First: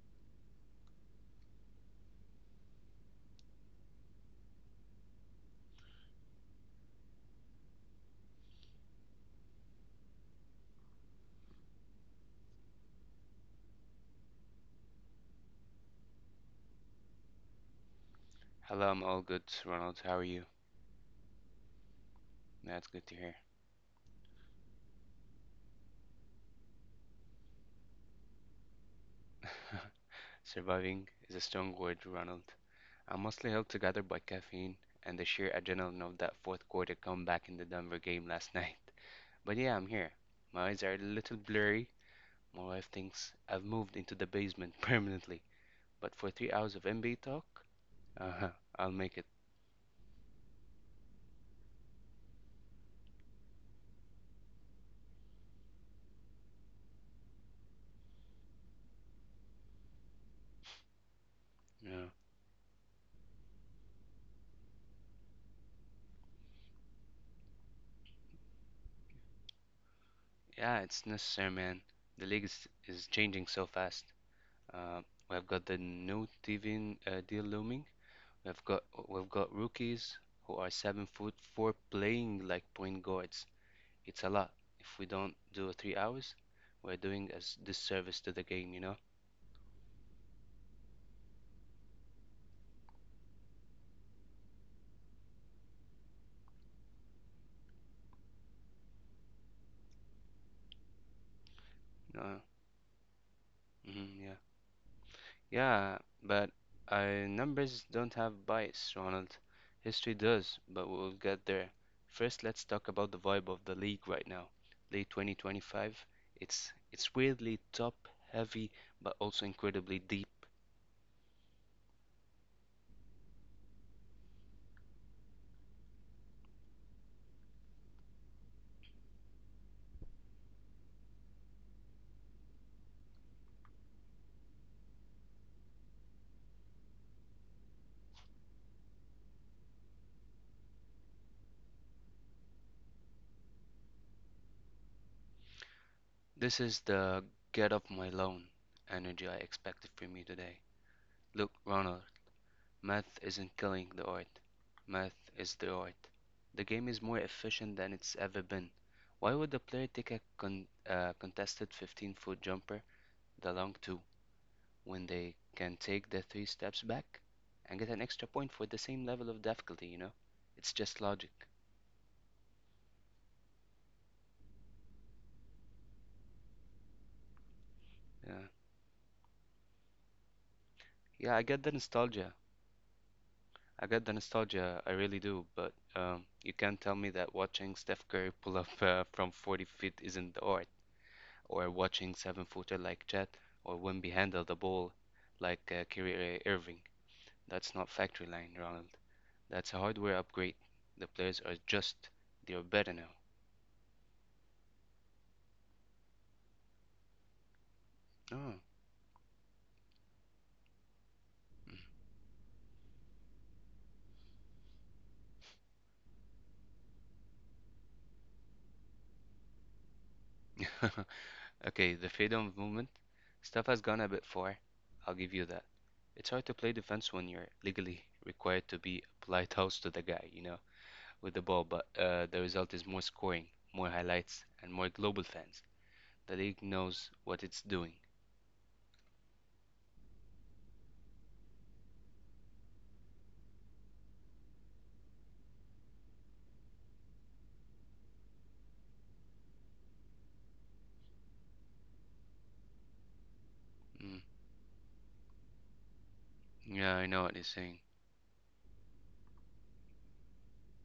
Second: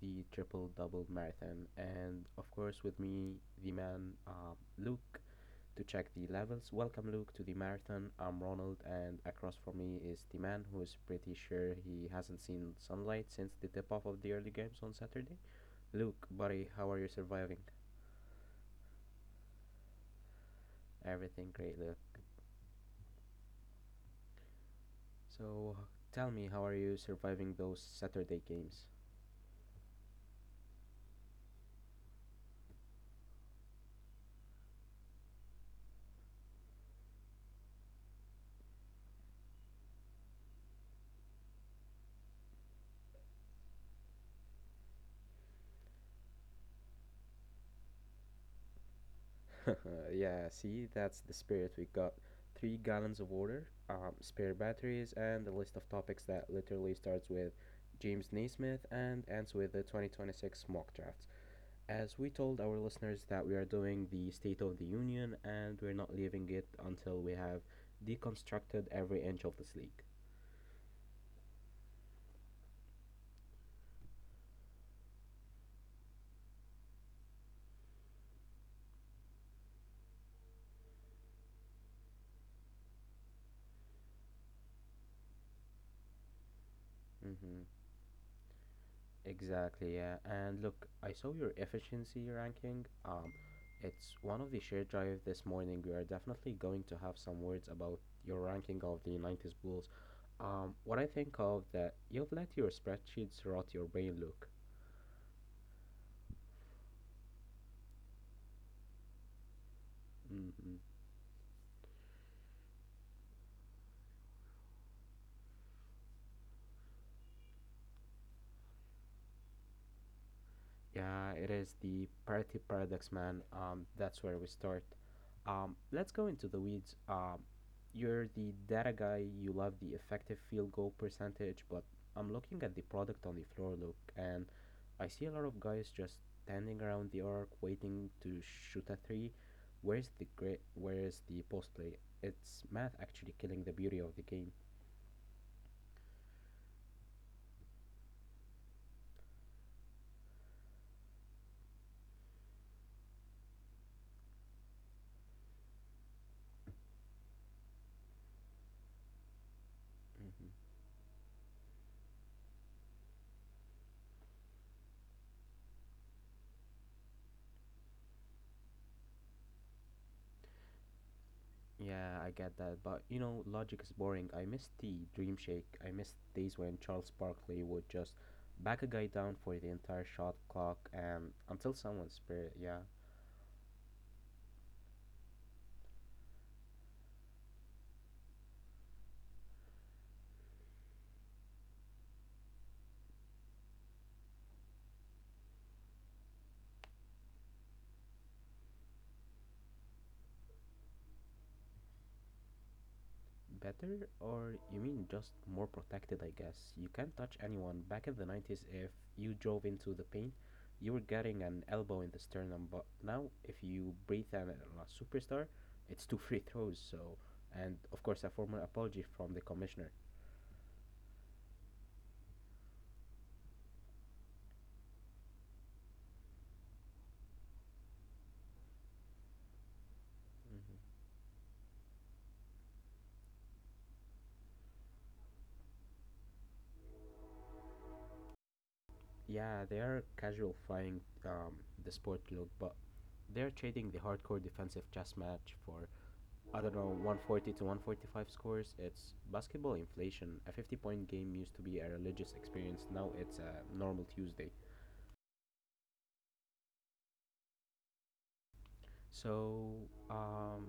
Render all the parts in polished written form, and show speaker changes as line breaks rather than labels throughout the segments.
the Triple Double Marathon. And of course, with me, the man Luke to check the levels. Welcome, Luke, to the marathon. I'm Ronald, and across from me is the man who is pretty sure he hasn't seen sunlight since the tip off of the early games on Saturday. Luke, buddy, how are you surviving?
Hello, I'm all good, Ronald. How are you?
Everything great, Luke.
That's good to hear.
So, tell me, how are you surviving those Saturday games?
Surviving is a strong word, Ronald. I'm mostly held together by caffeine and the sheer adrenaline of that fourth quarter comeback in the Denver game last night. But yeah, I'm here. My eyes are a little blurry. My wife thinks I've moved into the basement permanently. But for 3 hours of NBA talk, uh-huh, I'll make it.
Yeah, see, that's the spirit. We got 3 gallons of water, spare batteries, and a list of topics that literally starts with James Naismith and ends with the 2026 mock draft.
Yeah,
As we told our listeners that we are doing the State of the Union and we're not leaving it until we have deconstructed every inch of this league.
yeah, it's necessary, man. The league is changing so fast. Uh, we've got the new TV deal looming. We've got we've got rookies who are 7'4" playing like point guards. It's a lot. If we don't do 3 hours, we're doing a
Hmm.
disservice to the game, you know?
Exactly, yeah. And look, I saw your efficiency ranking. It's one of the shared drive this morning. We are definitely going to have some words about your ranking of the 90s Bulls. What I think of that
Uh,
you've let your spreadsheets rot your
mhm,
brain,
yeah.
Luke.
Yeah, but Numbers don't have bias, Ronald. History does,
Hmm.
but we'll get there. First, let's talk about the vibe of the league right now. Late 2025, it's weirdly top heavy, but also incredibly deep.
Yeah, it is the parity paradox, man. That's where we start. Let's go into the weeds. You're the data guy, you love the effective field goal percentage, but I'm looking at the product on the floor, look, and I see a lot of guys just standing around the arc waiting to shoot a three. Where's the great? Where's the post play? It's math actually killing the beauty of the game.
This is the "get off my lawn" energy I expected from you today. Look, Ronald, math isn't killing the art. Math is the art. The game is more efficient than it's ever been. Why would the player take a contested 15-foot jumper, the long two, when they can take the three steps back and get an extra point for the same level of difficulty, you know? It's just logic.
Yeah, I get that, but you know, logic is boring. I miss the Dream Shake. I miss days when Charles Barkley would just
Yeah,
back a guy down for the entire shot clock
yeah, I
and
get the
until someone's
nostalgia,
spirit, yeah.
I really do, but you can't tell me that watching Steph Curry pull up from 40 feet isn't the art, or watching seven-footer like Chet, or Wimby handle the ball like Kyrie Irving. That's not factory line, Ronald. That's a hardware upgrade. The players are just, they're better
Better? Or you mean just more protected, I guess. You can't touch anyone. Back in the
now.
90s, if you drove into the paint, you were getting an elbow in the sternum, but now if you breathe on a superstar, it's two free throws, so. And of course, a formal apology from the commissioner.
Oh. Okay, the freedom of movement stuff has gone a bit far. I'll give you that. It's hard to play defense when you're legally required to be a polite host to the guy, you know, with the ball, but the result is more scoring, more highlights, and more global fans. The league knows what it's doing.
Yeah, they are casualifying the sport look, but they're trading the hardcore defensive chess match for I don't know 140 to 145 scores. It's basketball inflation. A 50 point game used to be a religious experience. Now it's a normal
Mm.
Tuesday.
Yeah, I know what you're saying.
So, um,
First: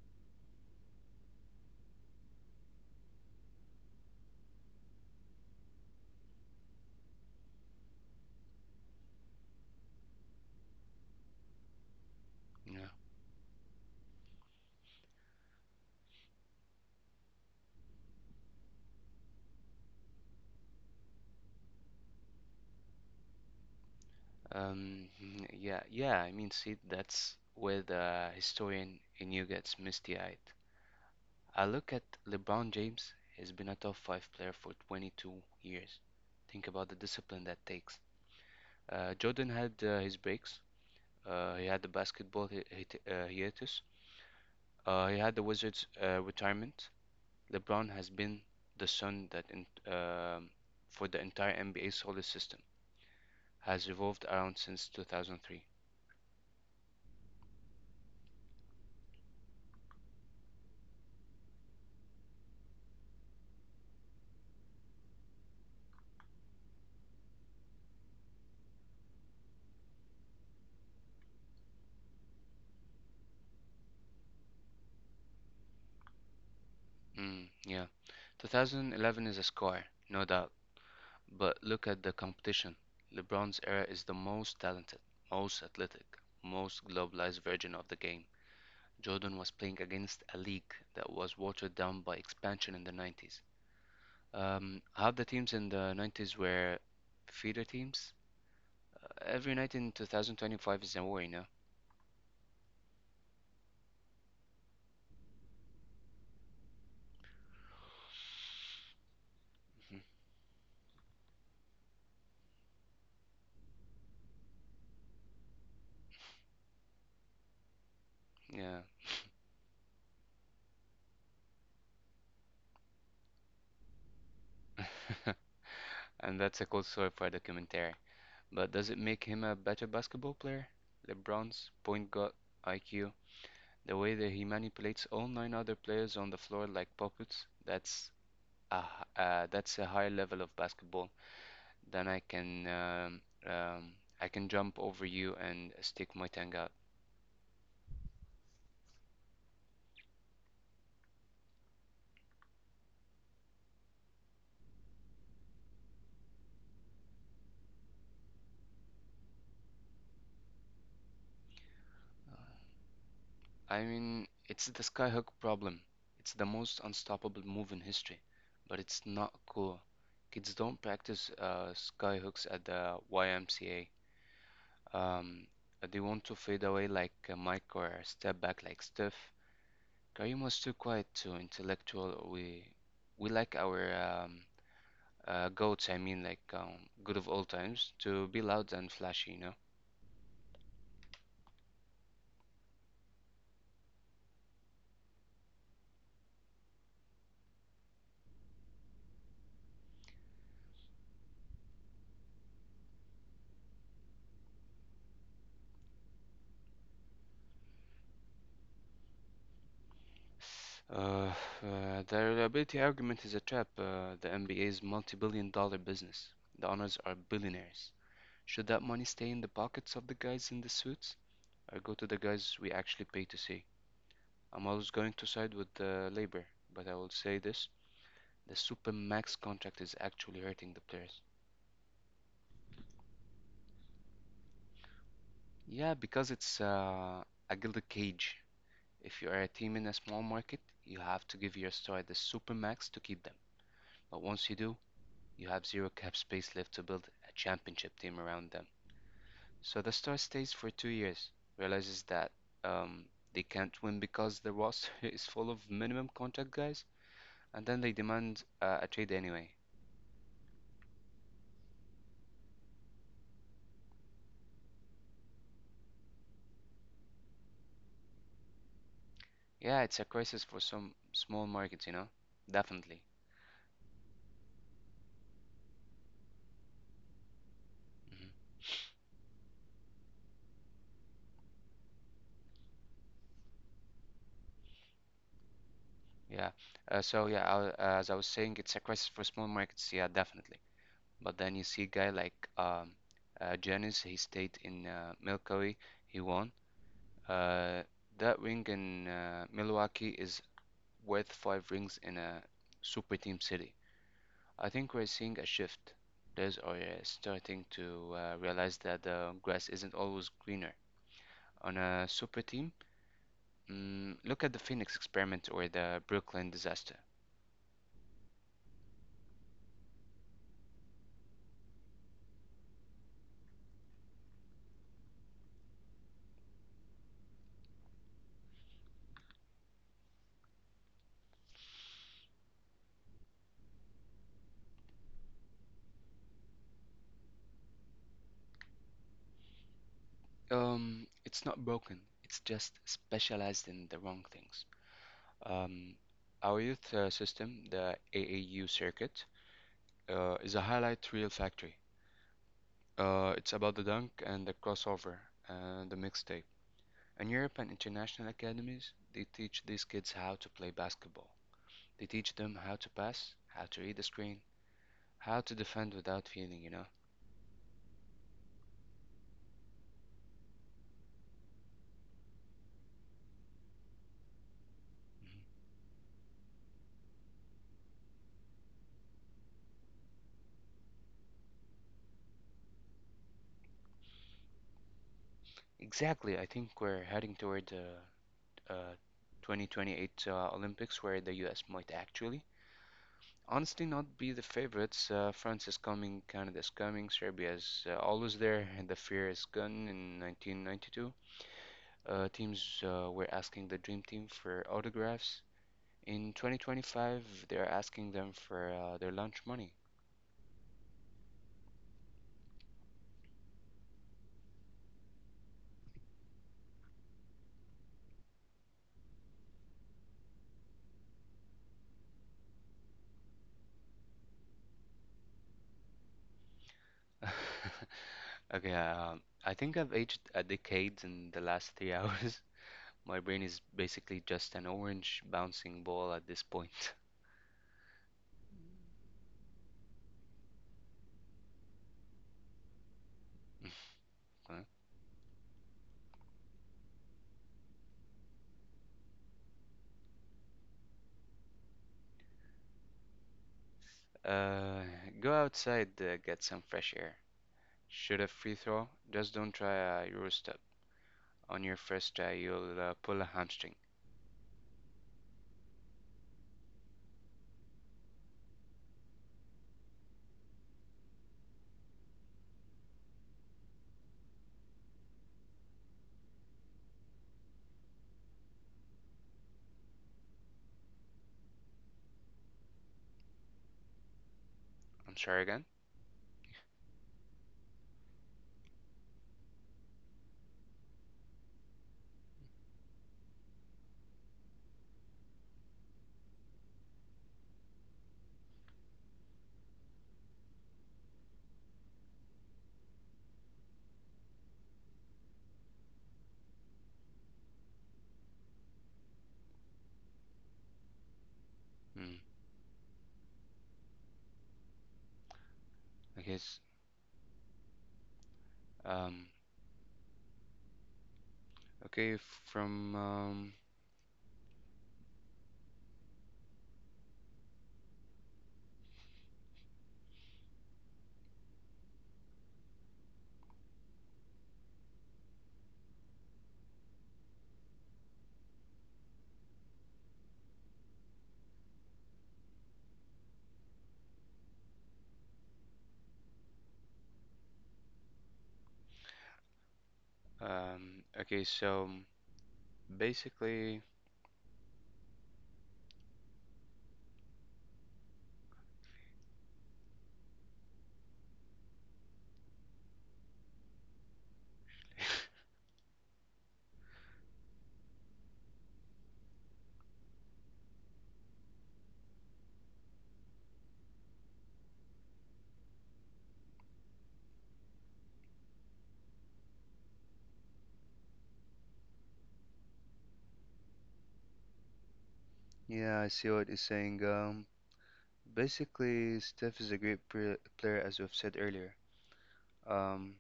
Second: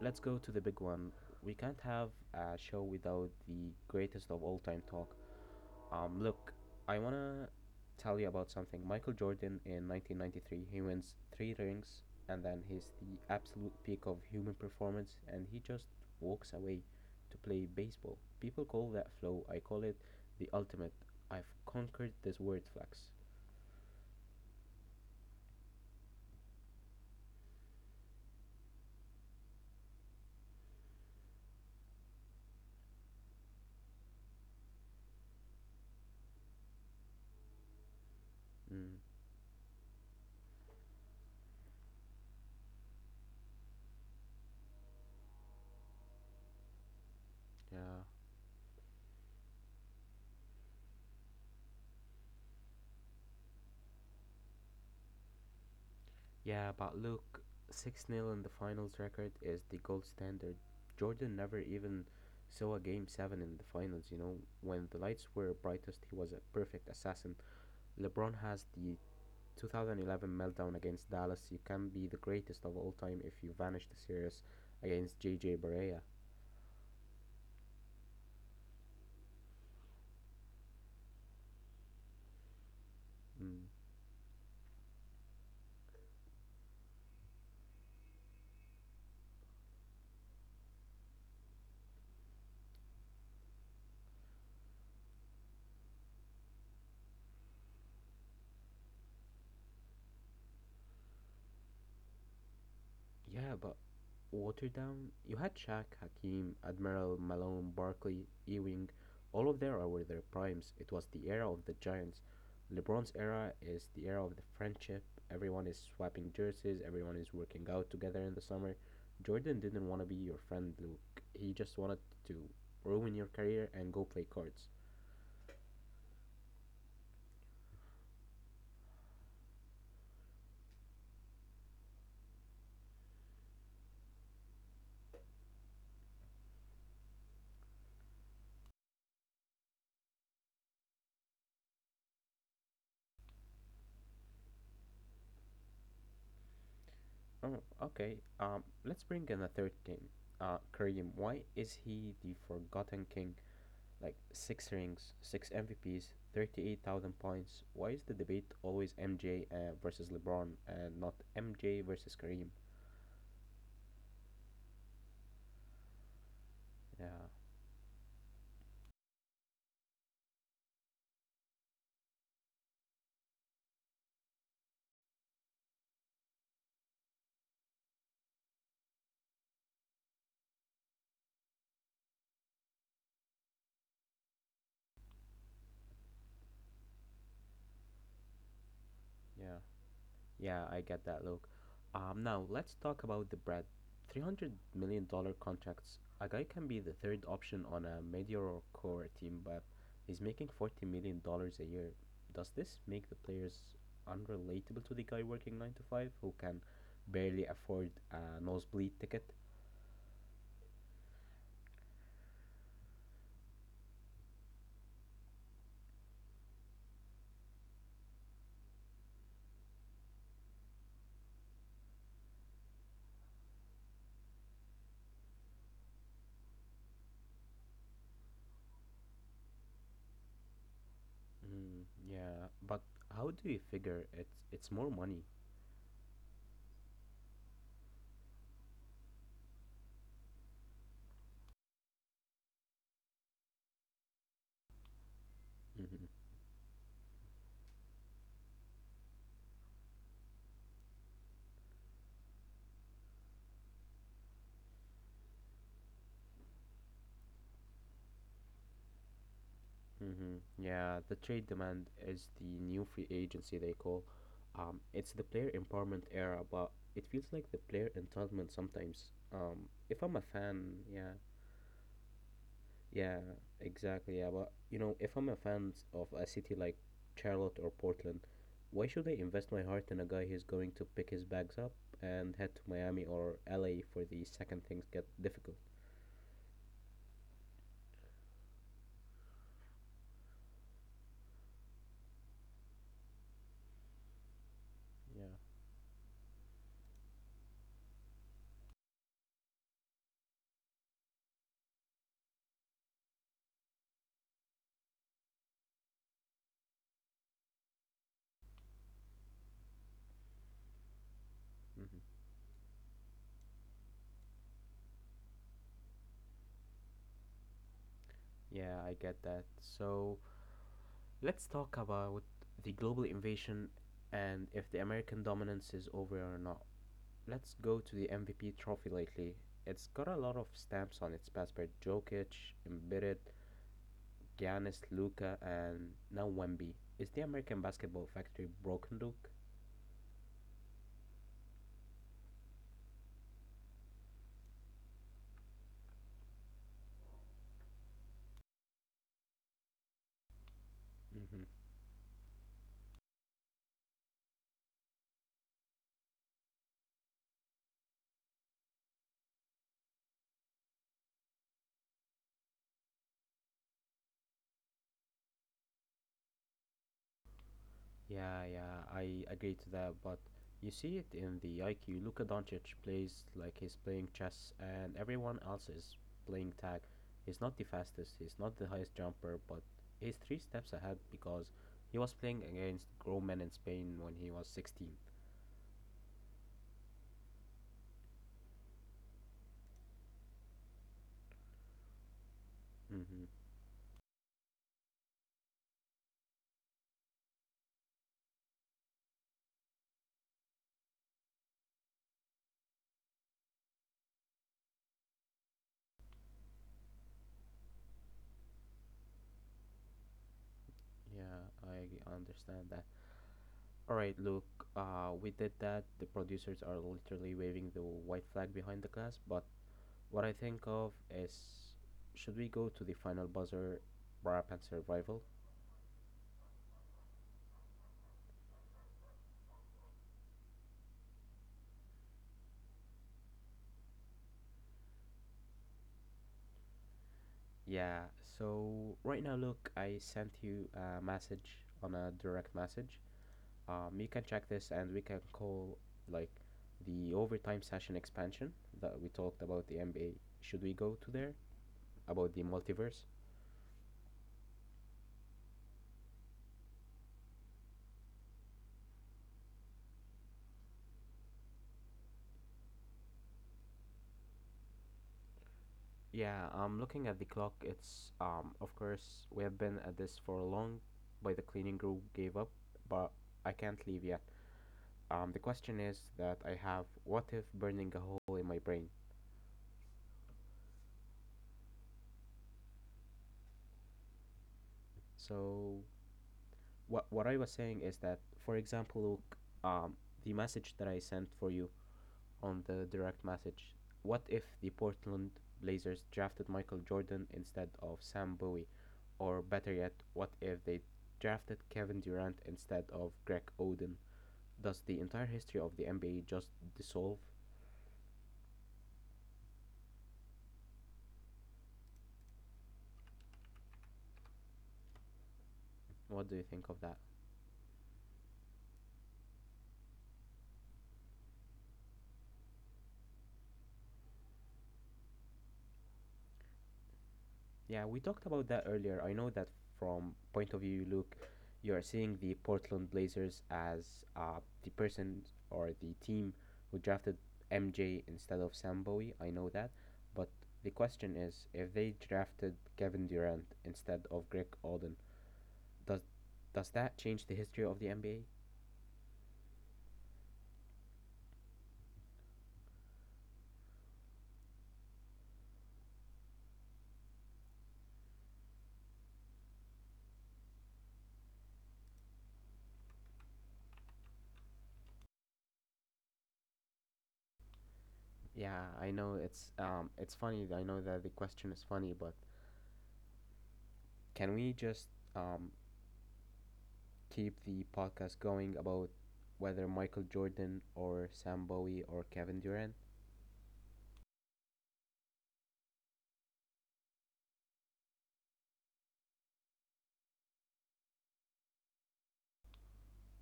let's go to the big one. We can't have a show without the greatest of all time talk. Look, I wanna tell you about something. Michael Jordan in 1993, he wins three rings, and then
Yeah.
he's the absolute peak of human performance, and he just walks away to play baseball. People call that flow. I call it the ultimate. I've conquered this word, flex.
Um, yeah, I mean, see, that's where the historian in you gets misty-eyed. I look at LeBron James, he's been a top five player for 22 years. Think about the discipline that takes.
Mm,
Jordan had his breaks. He had the basketball hiatus. He had the Wizards' retirement. LeBron
yeah,
has been the sun that um for the entire NBA solar system has revolved around since 2003.
yeah, but look, six nil in the finals record is the gold standard. Jordan never even saw a game seven in the finals. You know, when the lights were brightest, he was a perfect assassin. LeBron has the 2011 meltdown against Dallas. You can be the greatest of all time if you vanish the series against JJ Barea.
Mm, yeah. 2011 is a score, no doubt, but look at the competition. LeBron's
Mm.
era is the most talented, most athletic, most globalized version of the game. Jordan was playing against a league that was watered down by expansion in the 90s. Half the teams in the 90s were feeder teams. Every night in 2025 is a war, you know.
Yeah, but watered down. You had Shaq, Hakeem, Admiral, Malone, Barkley, Ewing. All of them
Mhm.
were their primes. It was the era of the Giants. LeBron's era is the era of the friendship. Everyone is swapping jerseys. Everyone is working out together in the summer.
Yeah.
Jordan didn't want to be your friend, Luke. He just wanted to ruin your career and go play cards.
And that's a cold story for a documentary. But does it make him a better basketball player? LeBron's point guard IQ, the way that he manipulates all nine other players on the floor like puppets, that's that's a higher level of basketball. Then um, I can jump over you and stick my tongue out.
Oh, okay. Let's bring in a third king. Kareem, why is he the forgotten king? Like six rings, six MVPs, 38,000 points. Why is the debate always MJ versus LeBron and not MJ versus Kareem?
I mean, it's the skyhook problem. It's the most
Yeah,
unstoppable move in history, but it's not cool. Kids don't practice skyhooks at the YMCA. Um, they want to fade away like Mike or step back like Steph. Karim was too quiet, too intellectual. We like our goats. I mean, like good of old times, to be loud and flashy, you
yeah.
know.
Yeah, I get that, Luke. Now let's talk about the Brad. $300 million contracts. A guy can be the third option on a mediocre core team, but he's making $40 million a year. Does this make the players unrelatable to the guy working nine to five who can barely afford a nosebleed ticket?
Uh, the reliability argument is a trap. The NBA's multi-billion-dollar business. The owners are billionaires. Should that money stay in the pockets of the guys in the suits or go to the guys we actually pay to see? I'm always going to side with the labor, but I will say this, the supermax contract is actually hurting the players.
Mm, yeah, but how do you figure it's more money?
Yeah, because it's a gilded cage. If you are a team in a small market, you have to give your star the supermax to keep them. But once you do, you have zero cap space left to build a championship team around them. So the star stays for 2 years, realizes that um, they can't win because the roster is full of minimum contract guys, and then they demand a trade anyway.
Hmm. Yeah, the trade demand is the new free agency they call. It's the player empowerment era, but it feels like the player entitlement sometimes. Um,
Yeah,
if
it's a
I'm a
crisis for
fan,
some
yeah,
small markets, you know? Definitely.
yeah, exactly, yeah. But you know, if I'm a fan of a city like Charlotte or Portland,
Hmm.
why should I invest my heart in a guy who's going to pick his bags up and head to Miami or LA for the second things get difficult?
Yeah. So yeah, as I was saying, it's a crisis for small markets. Yeah, definitely. But then you see a guy like Janis. He stayed in
Yeah.
Milwaukee. He won. Uh, that ring in Milwaukee is worth 5 rings in a super team city. I think we're seeing a shift. Players are starting to realize that the grass isn't always greener. On a
Hmm.
super team, mm, look at the Phoenix experiment or the Brooklyn disaster.
Yeah, I get that. So. Let's talk about the global invasion and if the American dominance is over or not. Let's go to the MVP trophy lately. It's got a lot of stamps on its passport: Jokic, Embiid, Giannis, Luca, and now Wemby. Is the American basketball factory broken, Luke?
It's not broken. It's just specialized in the wrong things. Um, our youth system, the AAU circuit, is a highlight reel
Mhm.
factory. It's about the dunk and the crossover and the mixtape. In Europe and international academies, they teach these kids how to play basketball. They teach them how to pass, how to read the screen, how to defend without feeling, you know?
Yeah, yeah, I agree to that, but you see it in the IQ. Luka Doncic plays like he's playing chess, and
Mhm.
everyone else is playing tag. He's not the fastest, he's not the highest jumper, but he's three steps ahead because he was playing against grown men in Spain when he was 16.
Exactly. I think we're heading toward the uh, 2028 Olympics where the US might actually,
Mm-hmm.
honestly, not be the favorites. France is coming, Canada is coming, Serbia is always there, and the fear is gone. In 1992, teams were asking the Dream Team for autographs. In 2025, they're asking them for their lunch money.
Yeah, I understand that. All right, Luke, we did that. The producers are literally waving the white flag behind the glass, but what I think of is should we go to the final buzzer wrap and survival?
Okay, I think I've aged a decade in the last 3 hours. My brain is basically just an orange bouncing ball at this point.
Yeah, so right now, look, I sent you a message on a direct message. You can check
Huh?
this and we can call like the overtime session expansion that we talked about the NBA. Should we go to there about the multiverse?
Uh, Go outside, get some fresh air. Shoot a free throw, just don't try a Euro step. On your first try, you'll pull a hamstring.
Yeah, I'm looking at the clock. It's, of course, we have been at this for long, but the cleaning crew gave up, but I can't leave yet. The question is that I have what if burning a hole in my brain?
I'm sorry again?
So what I was saying is that, for example, Luke, um, the message that I sent for you on the direct message. What if the Portland Blazers drafted Michael Jordan instead of Sam Bowie, or better yet, what if they drafted Kevin Durant instead of Greg Oden? Does the entire history of the NBA just dissolve?
Hmm.
What do
Okay,
you
s-
think of that?
um, Okay, from
Yeah, we talked about that earlier. I know that from point of view, Luke, you are seeing the Portland Blazers as the person or the team who drafted MJ instead of Sam Bowie. I know that, but the question is, if they drafted Kevin Durant instead of Greg Oden, does does that change the history of the NBA?
okay, so basically,
Yeah, I know it's funny. I know that the question is funny, but can we just um keep the podcast going about whether Michael Jordan or Sam Bowie or Kevin Durant.
Yeah, I see what he's saying. Basically, Steph is a great pr- player, as we've said earlier. Um,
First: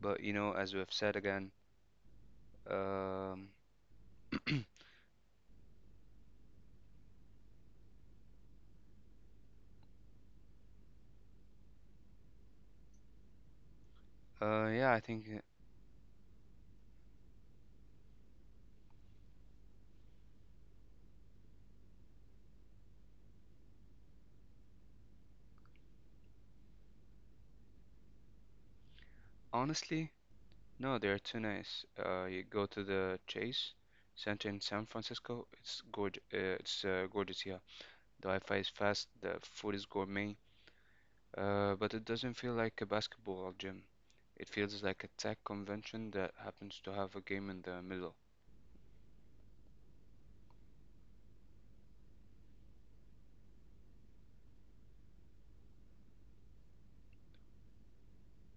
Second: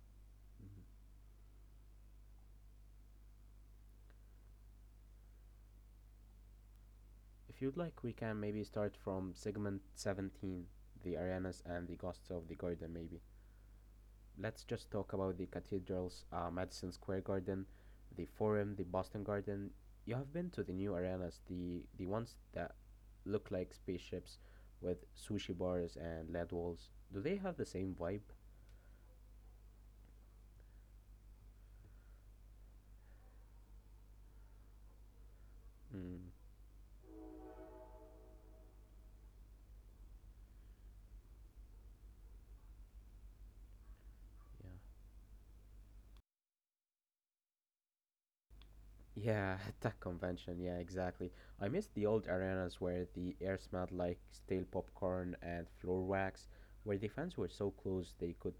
but you know, as we've said again, um,
If you'd like, we can maybe start from segment 17, the arenas and the ghosts of the garden, maybe. Let's just
yeah, I
talk
think
about the cathedrals, Madison Square Garden, the Forum, the Boston Garden. You have been to the new arenas, the ones that look like spaceships with sushi bars and LED walls. Do they have the same vibe?
honestly, no, they are too nice. You go to the Chase Center in San Francisco. It's gorgeous.
Mm,
It's gorgeous. Here. The Wi-Fi is fast. The food is gourmet. But it doesn't feel like a basketball gym. It
yeah.
feels like a tech convention that happens to have a game in the middle.
Yeah, that convention. Yeah, exactly. I miss the old arenas where the air smelled like stale popcorn and floor wax, where the fans were so close they could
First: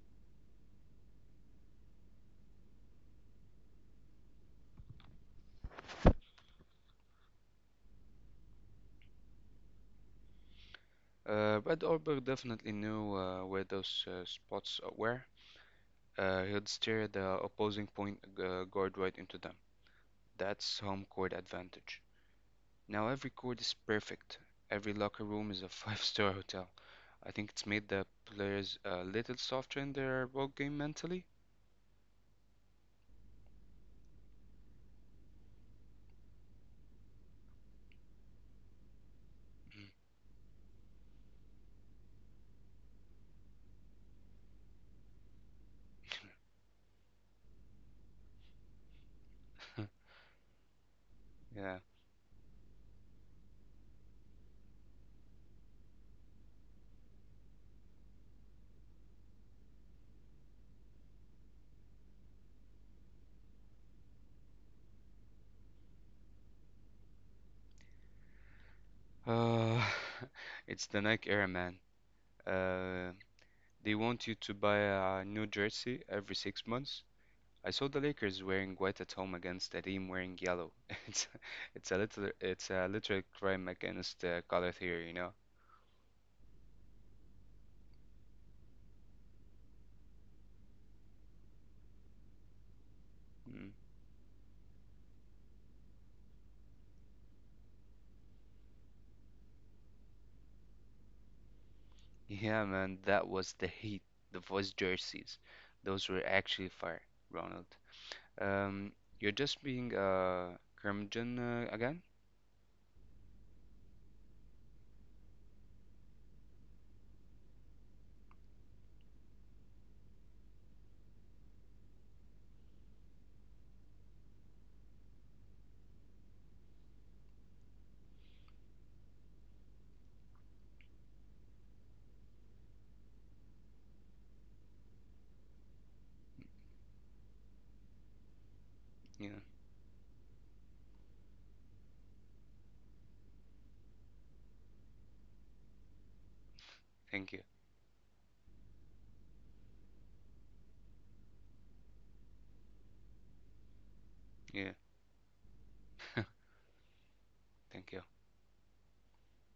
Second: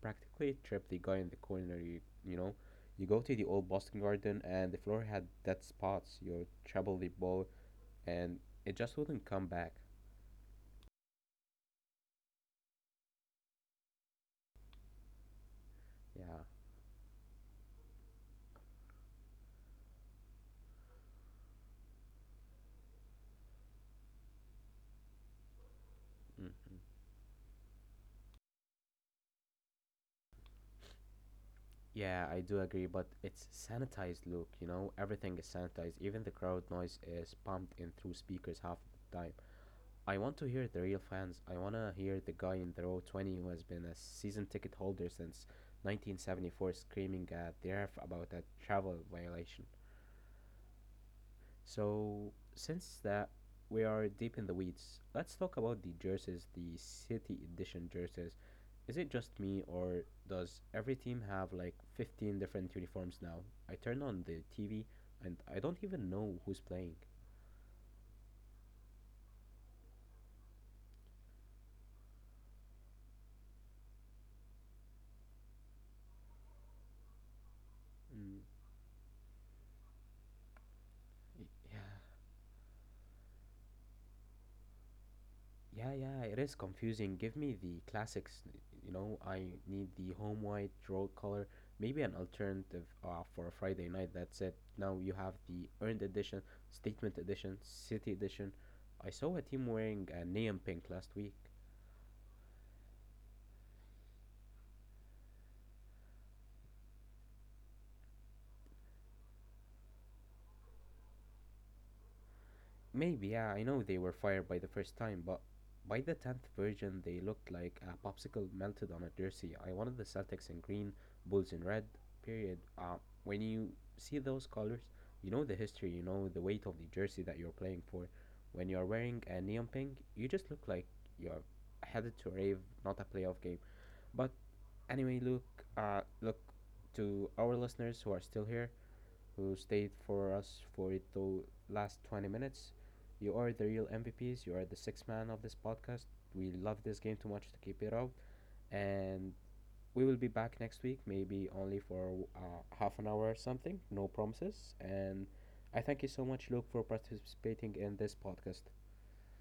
practically trip the guy in the corner. You know, you go to the old Boston Garden and the floor had dead spots. You travel the ball and it just wouldn't come back.
Brad Orberg definitely knew where those spots were.
Yeah.
He'd steer the opposing point guard right into them. That's home court advantage. Now every court is perfect. Every locker room is a five-star
Hmm.
hotel. I think it's made the players a little softer in their ball game mentally.
Yeah, I do agree, but it's sanitized look, you know? Everything is sanitized. Even the crowd noise is pumped in through speakers half the time. I want to hear the real fans. I want to hear the guy in the row 20 who has been a season ticket holder since 1974 screaming at the ref about a travel violation.
Yeah.
So, since that, we are deep in the weeds. Let's talk about the jerseys, the City Edition jerseys. Is it just me, or does every team have like 15 different uniforms now? I turn on the TV and I don't even know who's playing.
Uh, it's the Nike era, man. Uh, they want you to buy a new jersey every 6 months. I saw the Lakers
Mm,
wearing white at home against a team wearing yellow. It's it's
yeah,
a little it's a literal crime against color theory, you know?
yeah, yeah, it is confusing. Give me the classics. You know, I need the home white, draw color, maybe an alternative for a
Mm.
Friday night. That's it. Now you have the earned edition, statement edition, city edition. I saw a team wearing a neon pink last week.
Yeah, man, that was the heat. The voice jerseys, those were actually fire, Ronald. Um, you're just being a curmudgeon again?
Maybe, yeah, I know they were fired by the first time, but by the 10th version, they looked like a popsicle melted on a jersey. I wanted the Celtics in green, Bulls in red, period. When you see those colors, you know the history, you know the weight of the jersey that you're playing for. When you're wearing a neon pink, you just look like you're headed to a rave, not a playoff game. But anyway, look to our listeners who are still here
Yeah,
who stayed for us for the last 20 minutes. You are the real MVPs. You are the sixth man of this podcast. We love this game
thank you.
too much to keep it up. And we will be back next week, maybe only for half an hour or something. No
Yeah,
promises. And I thank you so much, Luke, for participating
thank you.
in this podcast.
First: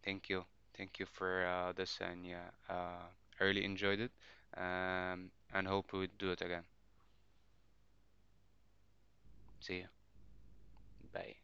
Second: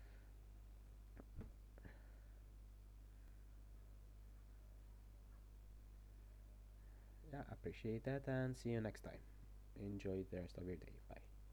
Thank you. Thank you for this, and yeah, I really enjoyed it. And hope we do it again.
Yeah, appreciate that. And see you next time.
See you.
Enjoy the rest of your day. Bye.
Bye.